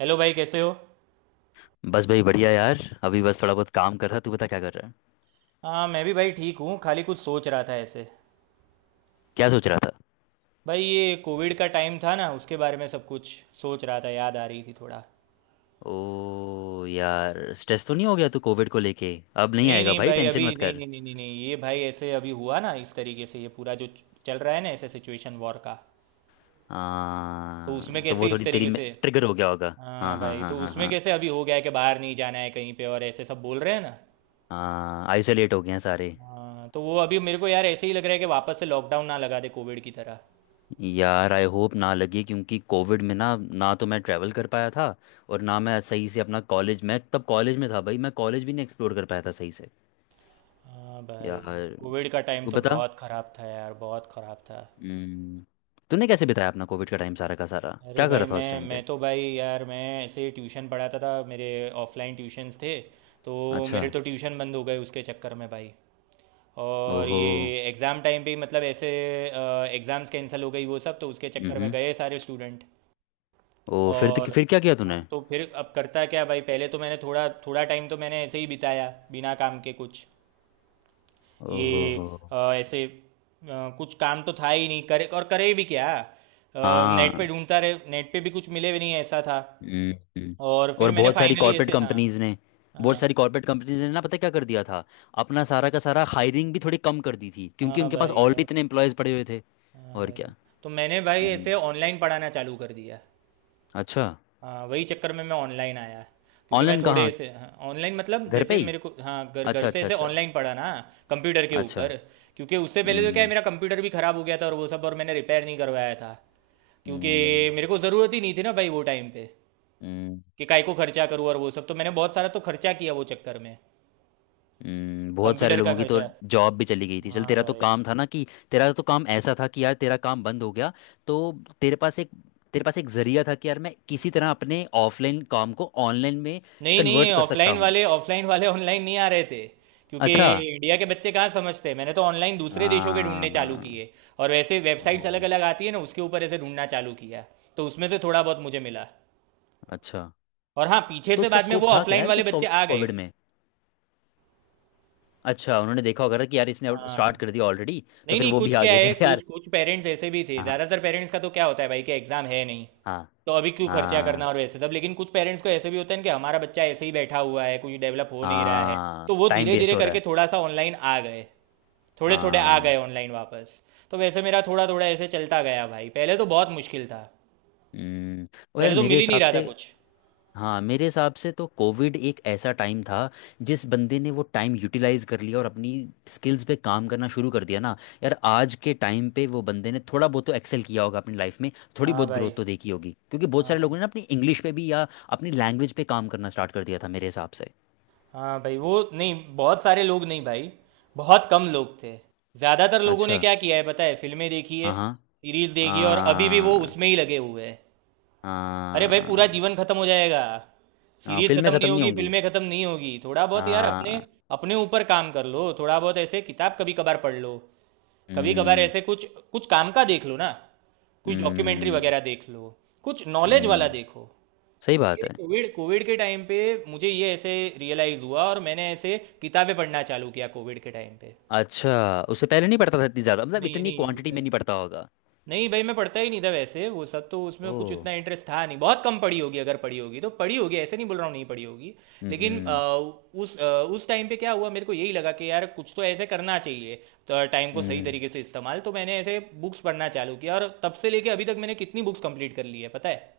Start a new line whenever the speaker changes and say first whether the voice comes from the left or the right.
right: Hello भाई, कैसे हो।
left: बस भाई बढ़िया यार। अभी बस थोड़ा बहुत काम कर रहा। तू बता क्या कर रहा है?
right: हाँ, मैं भी भाई ठीक हूँ, खाली कुछ सोच रहा था ऐसे।
left: क्या सोच रहा था?
right: भाई ये कोविड का टाइम था ना, उसके बारे में सब कुछ सोच रहा था, याद आ रही थी थोड़ा।
left: ओ यार, स्ट्रेस तो नहीं हो गया तू कोविड को लेके? अब नहीं
right: नहीं
left: आएगा
right: नहीं
left: भाई,
right: भाई, अभी
left: टेंशन मत
right: नहीं
left: कर।
right: नहीं नहीं नहीं नहीं, ये भाई ऐसे अभी हुआ ना, इस तरीके से, ये पूरा जो चल रहा है ना ऐसे, सिचुएशन वॉर का। तो उसमें
left: हाँ तो वो
right: कैसे इस
left: थोड़ी तेरी
right: तरीके
left: में
right: से।
left: ट्रिगर हो गया होगा। हाँ
right: हाँ
left: हाँ
right: भाई,
left: हाँ
right: तो
left: हाँ
right: उसमें
left: हाँ।
right: कैसे अभी हो गया है कि बाहर नहीं जाना है कहीं पे, और ऐसे सब बोल रहे हैं ना।
left: हाँ, आइसोलेट हो गए हैं सारे।
right: हाँ, तो वो अभी मेरे को यार ऐसे ही लग रहा है कि वापस से लॉकडाउन ना लगा दे, कोविड की तरह।
left: यार आई होप ना लगे, क्योंकि कोविड में ना ना तो मैं ट्रैवल कर पाया था और ना मैं सही से अपना कॉलेज मैं तब कॉलेज में था भाई, मैं कॉलेज भी नहीं एक्सप्लोर कर पाया था सही से
right: हाँ भाई,
left: यार।
right: कोविड का टाइम
left: तू
right: तो
left: बता।
right: बहुत ख़राब था यार, बहुत ख़राब था।
left: हम्म। तूने कैसे बिताया अपना कोविड का टाइम सारा का सारा?
right: अरे
left: क्या कर
right: भाई
left: रहा था उस
right: मैं
left: टाइम
right: मैं
left: पे?
right: तो भाई यार मैं ऐसे ट्यूशन पढ़ाता था मेरे, ऑफलाइन ट्यूशन्स थे तो
left: अच्छा।
right: मेरे तो ट्यूशन बंद हो गए उसके चक्कर में भाई। और
left: ओहो।
right: ये एग्ज़ाम टाइम पे ही मतलब ऐसे एग्ज़ाम्स कैंसिल हो गई वो सब, तो उसके चक्कर में
left: हम्म।
right: गए सारे स्टूडेंट।
left: ओ फिर
right: और
left: तो, फिर क्या किया
right: हाँ,
left: तूने?
right: तो फिर अब करता क्या भाई, पहले तो मैंने थोड़ा थोड़ा टाइम तो मैंने ऐसे ही बिताया बिना काम के कुछ
left: ओहो
right: ये,
left: हो।
right: ऐसे कुछ काम तो था ही नहीं, करे और करे भी क्या। नेट पे
left: हाँ।
right: ढूंढता रहे, नेट पे भी कुछ मिले भी नहीं, ऐसा था।
left: हम्म। हम्म।
right: और
left: और
right: फिर मैंने
left: बहुत सारी
right: फाइनली
left: कॉर्पोरेट
right: ऐसे हाँ,
left: कंपनीज ने बहुत
right: हाँ
left: सारी कॉर्पोरेट कंपनीज ने ना, पता है क्या कर दिया था? अपना सारा का सारा हायरिंग भी थोड़ी कम कर दी थी, क्योंकि
right: हाँ
left: उनके पास
right: भाई,
left: ऑलरेडी
right: और
left: इतने एम्प्लॉयज पड़े हुए थे।
right: हाँ
left: और
right: भाई
left: क्या?
right: तो मैंने भाई
left: हम्म।
right: ऐसे ऑनलाइन पढ़ाना चालू कर दिया।
left: अच्छा।
right: हाँ, वही चक्कर में मैं ऑनलाइन आया क्योंकि मैं
left: ऑनलाइन
right: थोड़े
left: कहाँ?
right: ऐसे। ऑनलाइन मतलब
left: घर पे
right: जैसे
left: ही।
right: मेरे को हाँ, घर घर
left: अच्छा
right: से
left: अच्छा
right: ऐसे
left: अच्छा।
right: ऑनलाइन पढ़ा ना, कंप्यूटर के
left: अच्छा।
right: ऊपर। क्योंकि उससे पहले तो क्या है,
left: हम्म।
right: मेरा कंप्यूटर भी ख़राब हो गया था और वो सब, और मैंने रिपेयर नहीं करवाया था क्योंकि
left: हम्म।
right: मेरे को ज़रूरत ही नहीं थी ना भाई वो टाइम पे,
left: हम्म।
right: कि काय को खर्चा करूँ और वो सब, तो मैंने बहुत सारा तो खर्चा किया वो चक्कर में,
left: हम्म। बहुत सारे
right: कंप्यूटर का
left: लोगों की तो
right: खर्चा।
left: जॉब भी चली गई थी। चल,
right: हाँ
left: तेरा तो
right: भाई,
left: काम था ना कि, तेरा तो काम ऐसा था कि यार तेरा काम बंद हो गया। तो तेरे पास एक तेरे पास एक जरिया था कि यार मैं किसी तरह अपने ऑफलाइन काम को ऑनलाइन में
right: नहीं
left: कन्वर्ट
right: नहीं,
left: कर सकता
right: ऑफलाइन
left: हूँ।
right: वाले ऑनलाइन नहीं आ रहे थे क्योंकि
left: अच्छा।
right: इंडिया के बच्चे कहाँ समझते हैं। मैंने तो ऑनलाइन दूसरे देशों के ढूंढने चालू
left: हाँ।
right: किए, और वैसे
left: ओ।
right: वेबसाइट्स अलग अलग आती है ना, उसके ऊपर ऐसे ढूंढना चालू किया। तो उसमें से थोड़ा बहुत मुझे मिला,
left: अच्छा।
right: और हाँ, पीछे
left: तो
right: से
left: उसका
right: बाद में वो
left: स्कोप था क्या
right: ऑफलाइन
left: यार
right: वाले
left: कुछ
right: बच्चे आ गए।
left: कोविड में? अच्छा, उन्होंने देखा होगा ना कि यार इसने
right: हाँ हाँ।
left: स्टार्ट कर दिया ऑलरेडी, तो
right: नहीं
left: फिर
right: नहीं,
left: वो भी
right: कुछ क्या
left: आगे
right: है,
left: चले
right: कुछ
left: यार।
right: कुछ पेरेंट्स ऐसे भी थे।
left: हाँ
right: ज़्यादातर पेरेंट्स का तो क्या होता है भाई कि एग्ज़ाम है नहीं
left: हाँ।
right: तो अभी क्यों खर्चा करना
left: हाँ।
right: और वैसे सब, लेकिन कुछ पेरेंट्स को ऐसे भी होते हैं कि हमारा बच्चा ऐसे ही बैठा हुआ है, कुछ डेवलप हो नहीं रहा है।
left: हाँ,
right: तो वो
left: टाइम
right: धीरे
left: वेस्ट
right: धीरे
left: हो रहा
right: करके
left: है।
right: थोड़ा सा ऑनलाइन आ गए, थोड़े थोड़े आ
left: हाँ।
right: गए ऑनलाइन वापस। तो वैसे मेरा थोड़ा थोड़ा ऐसे चलता गया भाई, पहले तो बहुत मुश्किल था,
left: हम्म। और यार
right: पहले तो
left: मेरे
right: मिल ही नहीं
left: हिसाब
right: रहा
left: से
right: था कुछ।
left: हाँ, मेरे हिसाब से तो कोविड एक ऐसा टाइम था, जिस बंदे ने वो टाइम यूटिलाइज कर लिया और अपनी स्किल्स पे काम करना शुरू कर दिया ना, यार आज के टाइम पे वो बंदे ने थोड़ा बहुत तो एक्सेल किया होगा अपनी लाइफ में। थोड़ी
right: हाँ
left: बहुत ग्रोथ
right: भाई,
left: तो देखी होगी, क्योंकि बहुत
right: हाँ
left: सारे लोगों
right: भाई,
left: ने ना अपनी इंग्लिश पे भी या अपनी लैंग्वेज पे काम करना स्टार्ट कर दिया था मेरे हिसाब से।
right: हाँ भाई वो नहीं, बहुत सारे लोग नहीं भाई, बहुत कम लोग थे। ज़्यादातर लोगों ने
left: अच्छा।
right: क्या किया है पता है, फिल्में देखी है,
left: हाँ हाँ
right: सीरीज देखी है, और अभी भी वो
left: हाँ
right: उसमें ही लगे हुए हैं। अरे भाई, पूरा
left: हाँ।
right: जीवन खत्म हो जाएगा,
left: हाँ,
right: सीरीज
left: फिल्में
right: खत्म नहीं
left: ख़त्म नहीं
right: होगी,
left: होंगी।
right: फिल्में खत्म नहीं होगी। थोड़ा बहुत यार अपने
left: हाँ।
right: अपने ऊपर काम कर लो, थोड़ा बहुत ऐसे किताब कभी कभार पढ़ लो, कभी कभार
left: हम्म।
right: ऐसे कुछ कुछ काम का देख लो ना, कुछ डॉक्यूमेंट्री
left: हम्म।
right: वगैरह देख लो, कुछ नॉलेज वाला
left: हम्म।
right: देखो।
left: सही बात
right: ये
left: है।
right: कोविड कोविड के टाइम पे मुझे ये ऐसे रियलाइज हुआ, और मैंने ऐसे किताबें पढ़ना चालू किया कोविड के टाइम पे।
left: अच्छा, उससे पहले नहीं पढ़ता था इतनी ज़्यादा? मतलब
right: नहीं
left: इतनी
right: नहीं,
left: क्वांटिटी
right: उतना
left: में नहीं पढ़ता होगा।
right: नहीं भाई, मैं पढ़ता ही नहीं था वैसे वो सब, तो उसमें
left: ओ।
right: कुछ इतना इंटरेस्ट था नहीं, बहुत कम पढ़ी होगी, अगर पढ़ी होगी तो पढ़ी होगी ऐसे, नहीं बोल रहा हूँ नहीं पढ़ी होगी। लेकिन
left: हम्म।
right: उस अ, उस टाइम पे क्या हुआ, मेरे को यही लगा कि यार कुछ तो ऐसे करना चाहिए। तो टाइम को सही
left: हम्म।
right: तरीके से इस्तेमाल, तो मैंने ऐसे बुक्स पढ़ना चालू किया, और तब से लेके अभी तक मैंने कितनी बुक्स कंप्लीट कर ली है पता है।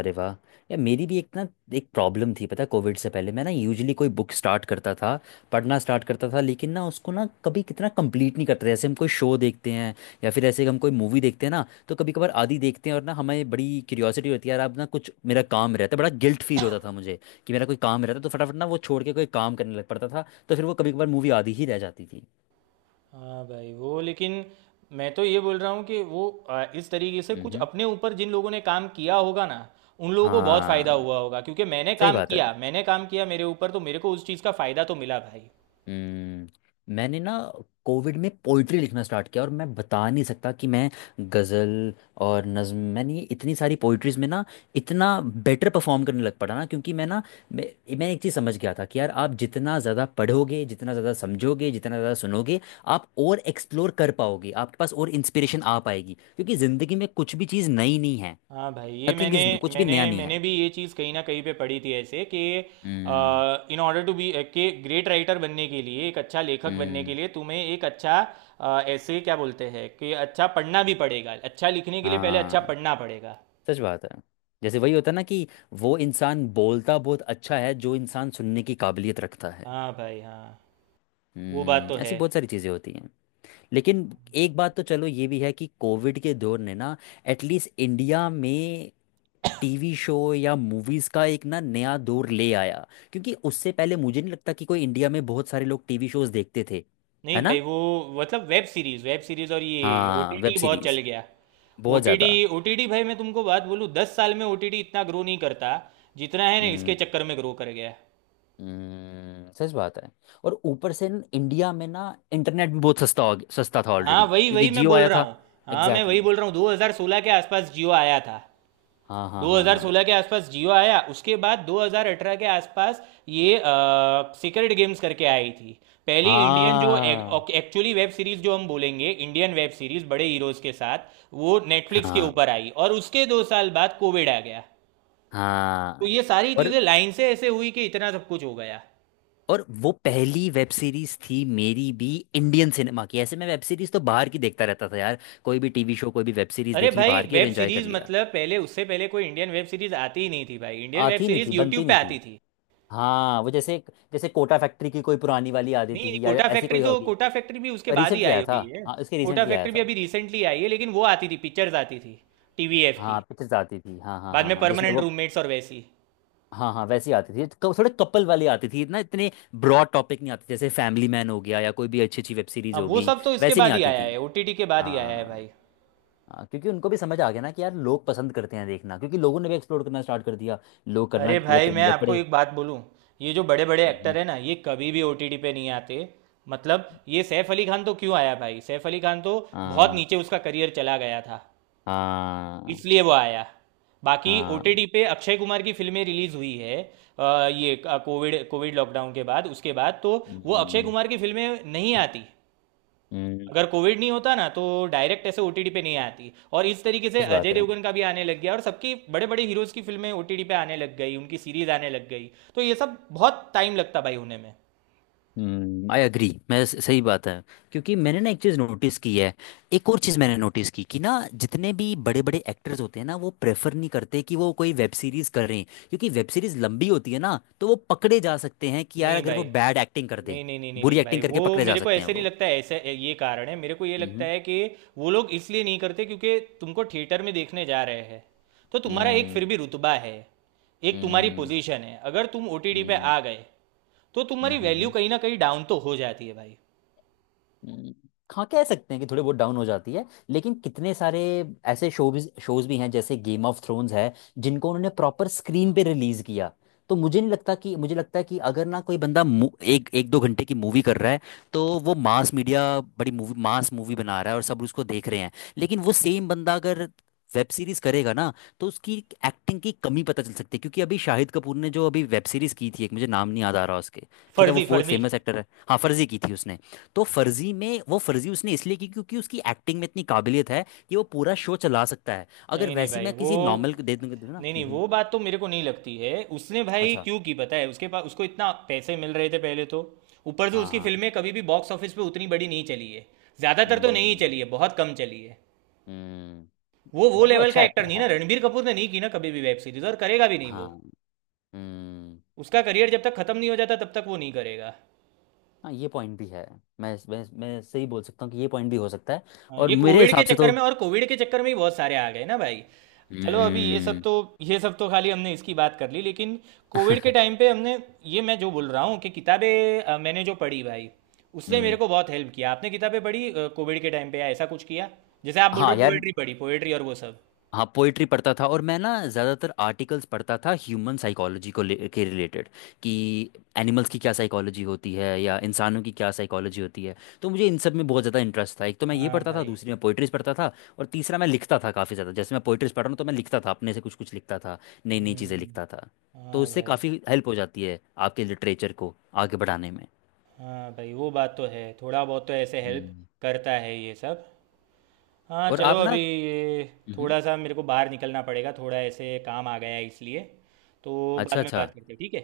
left: अरे वाह! यार मेरी भी एक ना, एक प्रॉब्लम थी पता है। कोविड से पहले मैं ना यूजली कोई बुक स्टार्ट करता था, पढ़ना स्टार्ट करता था, लेकिन ना उसको ना कभी कितना कंप्लीट नहीं करते जैसे हम कोई शो देखते हैं, या फिर ऐसे हम कोई मूवी देखते हैं ना, तो कभी कभार आधी देखते हैं, और ना हमें बड़ी क्यूरियोसिटी होती है यार। अब ना कुछ मेरा काम रहता है, बड़ा गिल्ट फील होता था मुझे कि मेरा कोई काम रहता तो फटाफट ना वो छोड़ के कोई काम करने लग पड़ता था, तो फिर वो कभी कभार मूवी आधी ही रह जाती थी।
right: हाँ भाई वो, लेकिन मैं तो ये बोल रहा हूँ कि वो इस तरीके से
left: हम्म।
right: कुछ
left: हम्म।
right: अपने ऊपर जिन लोगों ने काम किया होगा ना, उन लोगों को बहुत फायदा
left: हाँ,
right: हुआ होगा। क्योंकि मैंने
left: सही
right: काम
left: बात है।
right: किया, मैंने काम किया मेरे ऊपर, तो मेरे को उस चीज़ का फायदा तो मिला भाई।
left: हम्म, मैंने ना कोविड में पोइट्री लिखना स्टार्ट किया, और मैं बता नहीं सकता कि मैं गज़ल और नज़्म, मैंने ये इतनी सारी पोइट्रीज में ना इतना बेटर परफॉर्म करने लग पड़ा ना, क्योंकि मैं ना मैं एक चीज़ समझ गया था कि यार आप जितना ज़्यादा पढ़ोगे, जितना ज़्यादा समझोगे, जितना ज़्यादा सुनोगे, आप और एक्सप्लोर कर पाओगे, आपके पास और इंस्पिरेशन आ पाएगी, क्योंकि ज़िंदगी में कुछ भी चीज़ नई नहीं है।
right: हाँ भाई, ये
left: नथिंग
right: मैंने
left: इज़ न्यू, कुछ भी
right: मैंने
left: नया नहीं है।
right: मैंने भी ये चीज़ कहीं ना कहीं पे पढ़ी थी ऐसे कि
left: हम्म।
right: इन ऑर्डर टू बी के ग्रेट राइटर, बनने के लिए एक अच्छा लेखक बनने के
left: हम्म।
right: लिए तुम्हें एक अच्छा ऐसे क्या बोलते हैं, कि अच्छा पढ़ना भी पड़ेगा, अच्छा लिखने के लिए पहले अच्छा
left: हाँ,
right: पढ़ना पड़ेगा।
left: सच बात है। जैसे वही होता है ना कि वो इंसान बोलता बहुत अच्छा है जो इंसान सुनने की काबिलियत रखता है।
right: हाँ भाई, हाँ वो बात तो
left: हम्म, ऐसी
right: है।
left: बहुत सारी चीज़ें होती हैं। लेकिन एक बात तो चलो ये भी है कि कोविड के दौर ने ना, एटलीस्ट इंडिया में, टीवी शो या मूवीज़ का एक ना नया दौर ले आया, क्योंकि उससे पहले मुझे नहीं लगता कि कोई, इंडिया में बहुत सारे लोग टीवी शोज़ देखते थे।
right: नहीं
left: है ना?
right: भाई वो, मतलब वेब सीरीज और ये
left: हाँ, वेब
right: ओटीटी बहुत चल
left: सीरीज़।
right: गया।
left: बहुत
right: ओटीटी,
left: ज़्यादा।
right: ओटीटी भाई मैं तुमको बात बोलूँ, 10 साल में ओटीटी इतना ग्रो नहीं करता जितना है ना इसके
left: हम्म।
right: चक्कर में ग्रो कर गया।
left: सच बात है। और ऊपर से न, इंडिया में ना इंटरनेट भी बहुत सस्ता था
right: हाँ
left: ऑलरेडी,
right: वही
left: क्योंकि
right: वही मैं
left: जियो
right: बोल
left: आया
right: रहा
left: था।
right: हूँ, हाँ मैं
left: एग्जैक्टली
right: वही बोल
left: exactly।
right: रहा हूँ, 2016 के आसपास जियो आया था।
left: हाँ हाँ हाँ हाँ।
right: 2016 के आसपास जियो आया, उसके बाद 2018 के आसपास ये सीक्रेट गेम्स करके आई थी, पहली इंडियन जो एक्चुअली वेब सीरीज जो हम बोलेंगे इंडियन वेब सीरीज बड़े हीरोज के साथ, वो
left: हाँ
right: नेटफ्लिक्स के
left: हाँ
right: ऊपर आई, और उसके 2 साल बाद कोविड आ गया। तो
left: हाँ।
right: ये सारी
left: और
right: चीजें लाइन से ऐसे हुई कि इतना सब कुछ हो गया।
left: और वो पहली वेब सीरीज थी मेरी भी, इंडियन सिनेमा की। ऐसे मैं वेब सीरीज तो बाहर की देखता रहता था यार, कोई भी टीवी शो कोई भी वेब सीरीज
right: अरे
left: देख ली
right: भाई,
left: बाहर की और
right: वेब
left: एंजॉय कर
right: सीरीज
left: लिया।
right: मतलब पहले, उससे पहले कोई इंडियन वेब सीरीज आती ही नहीं थी भाई, इंडियन वेब
left: आती नहीं
right: सीरीज
left: थी,
right: यूट्यूब
left: बनती
right: पे
left: नहीं
right: आती
left: थी।
right: थी।
left: हाँ, वो जैसे, कोटा फैक्ट्री की कोई पुरानी वाली आ जाती
right: नहीं,
left: थी, या
right: कोटा
left: ऐसी
right: फैक्ट्री
left: कोई
right: तो,
left: होगी।
right: कोटा फैक्ट्री भी उसके बाद ही
left: रिसेंटली
right: आई
left: आया था।
right: हुई है।
left: हाँ, इसके
right: कोटा
left: रिसेंटली आया
right: फैक्ट्री भी
left: था।
right: अभी रिसेंटली आई है, लेकिन वो आती थी पिक्चर्स आती थी टीवीएफ की,
left: हाँ, पिक्चर्स आती थी। हाँ हाँ
right: बाद
left: हाँ
right: में
left: हाँ। जिसमें
right: परमानेंट
left: वो,
right: रूममेट्स और वैसी।
left: हाँ हाँ वैसी आती थी। थोड़े कपल वाली आती थी, इतना इतने ब्रॉड टॉपिक नहीं आते जैसे फैमिली मैन हो गया या कोई भी अच्छी अच्छी वेब सीरीज
right: हाँ
left: हो
right: वो
left: गई,
right: सब तो इसके
left: वैसी नहीं
right: बाद ही
left: आती
right: आया
left: थी।
right: है, ओटीटी के बाद ही आया है
left: हाँ।
right: भाई।
left: हाँ, क्योंकि उनको भी समझ आ गया ना कि यार लोग पसंद करते हैं देखना, क्योंकि लोगों ने भी एक्सप्लोर करना स्टार्ट कर दिया। लोग करना
right: अरे
left: लग
right: भाई, मैं
left: करने लग
right: आपको
left: पड़े।
right: एक बात बोलूँ, ये जो बड़े बड़े एक्टर
left: हम्म।
right: हैं ना, ये कभी भी ओटीटी पे नहीं आते। मतलब ये सैफ अली खान तो क्यों आया भाई, सैफ अली खान तो बहुत
left: हाँ
right: नीचे उसका करियर चला गया था,
left: हाँ
right: इसलिए वो आया। बाकी
left: हाँ।
right: ओटीटी पे अक्षय कुमार की फिल्में रिलीज हुई है ये कोविड कोविड लॉकडाउन के बाद, उसके बाद तो वो अक्षय
left: हम्म,
right: कुमार की फिल्में नहीं आती।
left: हम्म,
right: अगर कोविड नहीं होता ना तो डायरेक्ट ऐसे ओटीटी पे नहीं आती, और इस तरीके से
left: सच
right: अजय
left: बात है।
right: देवगन का भी आने लग गया, और सबकी बड़े बड़े हीरोज की फिल्में ओटीटी पे आने लग गई, उनकी सीरीज आने लग गई। तो ये सब बहुत टाइम लगता भाई होने में।
left: हम्म, आई अग्री, मैं सही बात है, क्योंकि मैंने ना एक चीज़ नोटिस की है। एक और चीज़ मैंने नोटिस की कि ना जितने भी बड़े बड़े एक्टर्स होते हैं ना, वो प्रेफर नहीं करते कि वो कोई वेब सीरीज़ करें, क्योंकि वेब सीरीज़ लंबी होती है ना, तो वो पकड़े जा सकते हैं कि यार
right: नहीं
left: अगर
right: भाई,
left: वो बैड एक्टिंग कर दे,
right: नहीं नहीं नहीं नहीं नहीं
left: बुरी
right: भाई,
left: एक्टिंग करके
right: वो
left: पकड़े जा
right: मेरे को
left: सकते हैं
right: ऐसे नहीं
left: वो।
right: लगता है ऐसा। ये कारण है मेरे को ये लगता
left: हम्म।
right: है कि वो लोग इसलिए नहीं करते क्योंकि तुमको थिएटर में देखने जा रहे हैं, तो तुम्हारा एक फिर
left: हम्म।
right: भी रुतबा है, एक तुम्हारी
left: हम्म।
right: पोजीशन है। अगर तुम ओटीटी पे आ गए तो तुम्हारी वैल्यू
left: हम्म।
right: कहीं ना कहीं डाउन तो हो जाती है भाई।
left: हम्म, हाँ कह सकते हैं कि थोड़ी बहुत डाउन हो जाती है, लेकिन कितने सारे ऐसे शोज शोज भी हैं, जैसे गेम ऑफ थ्रोन्स है, जिनको उन्होंने प्रॉपर स्क्रीन पे रिलीज किया, तो मुझे नहीं लगता कि, मुझे लगता है कि अगर ना कोई बंदा एक एक दो घंटे की मूवी कर रहा है, तो वो मास मीडिया, बड़ी मूवी, मास मूवी बना रहा है और सब उसको देख रहे हैं। लेकिन वो सेम बंदा अगर वेब सीरीज करेगा ना, तो उसकी एक्टिंग की कमी पता चल सकती है। क्योंकि अभी शाहिद कपूर ने जो अभी वेब सीरीज की थी एक, मुझे नाम नहीं याद आ रहा उसके। ठीक है, वो
right: फर्जी,
left: बहुत
right: फर्जी।
left: फेमस एक्टर है। हाँ, फर्जी की थी उसने। तो फर्जी में वो, फर्जी उसने इसलिए की क्योंकि उसकी एक्टिंग में इतनी काबिलियत है कि वो पूरा शो चला सकता है। अगर
right: नहीं नहीं
left: वैसी
right: भाई
left: मैं
right: वो,
left: किसी नॉर्मल को दे दूंगा दूंगा ना।
right: नहीं नहीं,
left: हम्म।
right: वो बात तो मेरे को नहीं लगती है। उसने भाई
left: अच्छा।
right: क्यों की पता है, उसके पास उसको इतना पैसे मिल रहे थे पहले तो, ऊपर से
left: हाँ
right: उसकी
left: हाँ।
right: फिल्में कभी भी बॉक्स ऑफिस पे उतनी बड़ी नहीं चली है, ज़्यादातर तो नहीं
left: हम्म।
right: चली है, बहुत कम चली है।
left: हम्म।
right: वो
left: बट वो
right: लेवल का
left: अच्छा
right: एक्टर
left: एक्टर
right: नहीं ना,
left: है।
right: रणबीर कपूर ने नहीं की ना कभी भी वेब सीरीज, और करेगा भी नहीं
left: हाँ।
right: वो,
left: हम्म।
right: उसका करियर जब तक खत्म नहीं हो जाता तब तक वो नहीं करेगा।
left: हाँ, ये पॉइंट भी है। मैं सही बोल सकता हूँ कि ये पॉइंट भी हो सकता है।
right: हाँ,
left: और
right: ये
left: मेरे
right: कोविड के
left: हिसाब से
right: चक्कर
left: तो
right: में, और कोविड के चक्कर में ही बहुत सारे आ गए ना भाई। चलो अभी ये सब
left: हम्म।
right: तो, ये सब तो खाली हमने इसकी बात कर ली, लेकिन कोविड के टाइम पे हमने, ये मैं जो बोल रहा हूँ कि किताबें मैंने जो पढ़ी भाई, उसने मेरे
left: हम्म।
right: को बहुत हेल्प किया। आपने किताबें पढ़ी कोविड के टाइम पे, या ऐसा कुछ किया जैसे आप बोल रहे
left: हाँ
right: हो
left: यार।
right: पोएट्री, पढ़ी पोएट्री और वो सब।
left: हाँ, पोइट्री पढ़ता था और मैं ना ज़्यादातर आर्टिकल्स पढ़ता था ह्यूमन साइकोलॉजी को ले के रिलेटेड, कि एनिमल्स की क्या साइकोलॉजी होती है या इंसानों की क्या साइकोलॉजी होती है। तो मुझे इन सब में बहुत ज़्यादा इंटरेस्ट था। एक तो मैं ये
right: हाँ
left: पढ़ता था,
right: भाई,
left: दूसरी मैं पोइट्रीज पढ़ता था, और तीसरा मैं लिखता था काफ़ी ज़्यादा। जैसे मैं पोइट्रीज पढ़ रहा हूँ तो मैं लिखता था, अपने से कुछ कुछ लिखता था, नई नई चीज़ें
right: हम्म,
left: लिखता था। तो
right: हाँ
left: उससे
right: भाई,
left: काफ़ी हेल्प हो जाती है आपके लिटरेचर को आगे बढ़ाने में।
right: हाँ भाई वो बात तो है, थोड़ा बहुत तो ऐसे हेल्प
left: हम्म।
right: करता है ये सब। हाँ
left: और
right: चलो,
left: आप ना।
right: अभी ये
left: हम्म।
right: थोड़ा सा मेरे को बाहर निकलना पड़ेगा, थोड़ा ऐसे काम आ गया है इसलिए, तो बाद
left: अच्छा
right: में
left: अच्छा।
right: बात करते हैं ठीक है।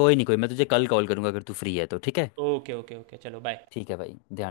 left: कोई नहीं, कोई मैं तुझे कल कॉल करूँगा अगर तू फ्री है तो। ठीक है।
right: ओके ओके ओके, चलो बाय।
left: ठीक है भाई, ध्यान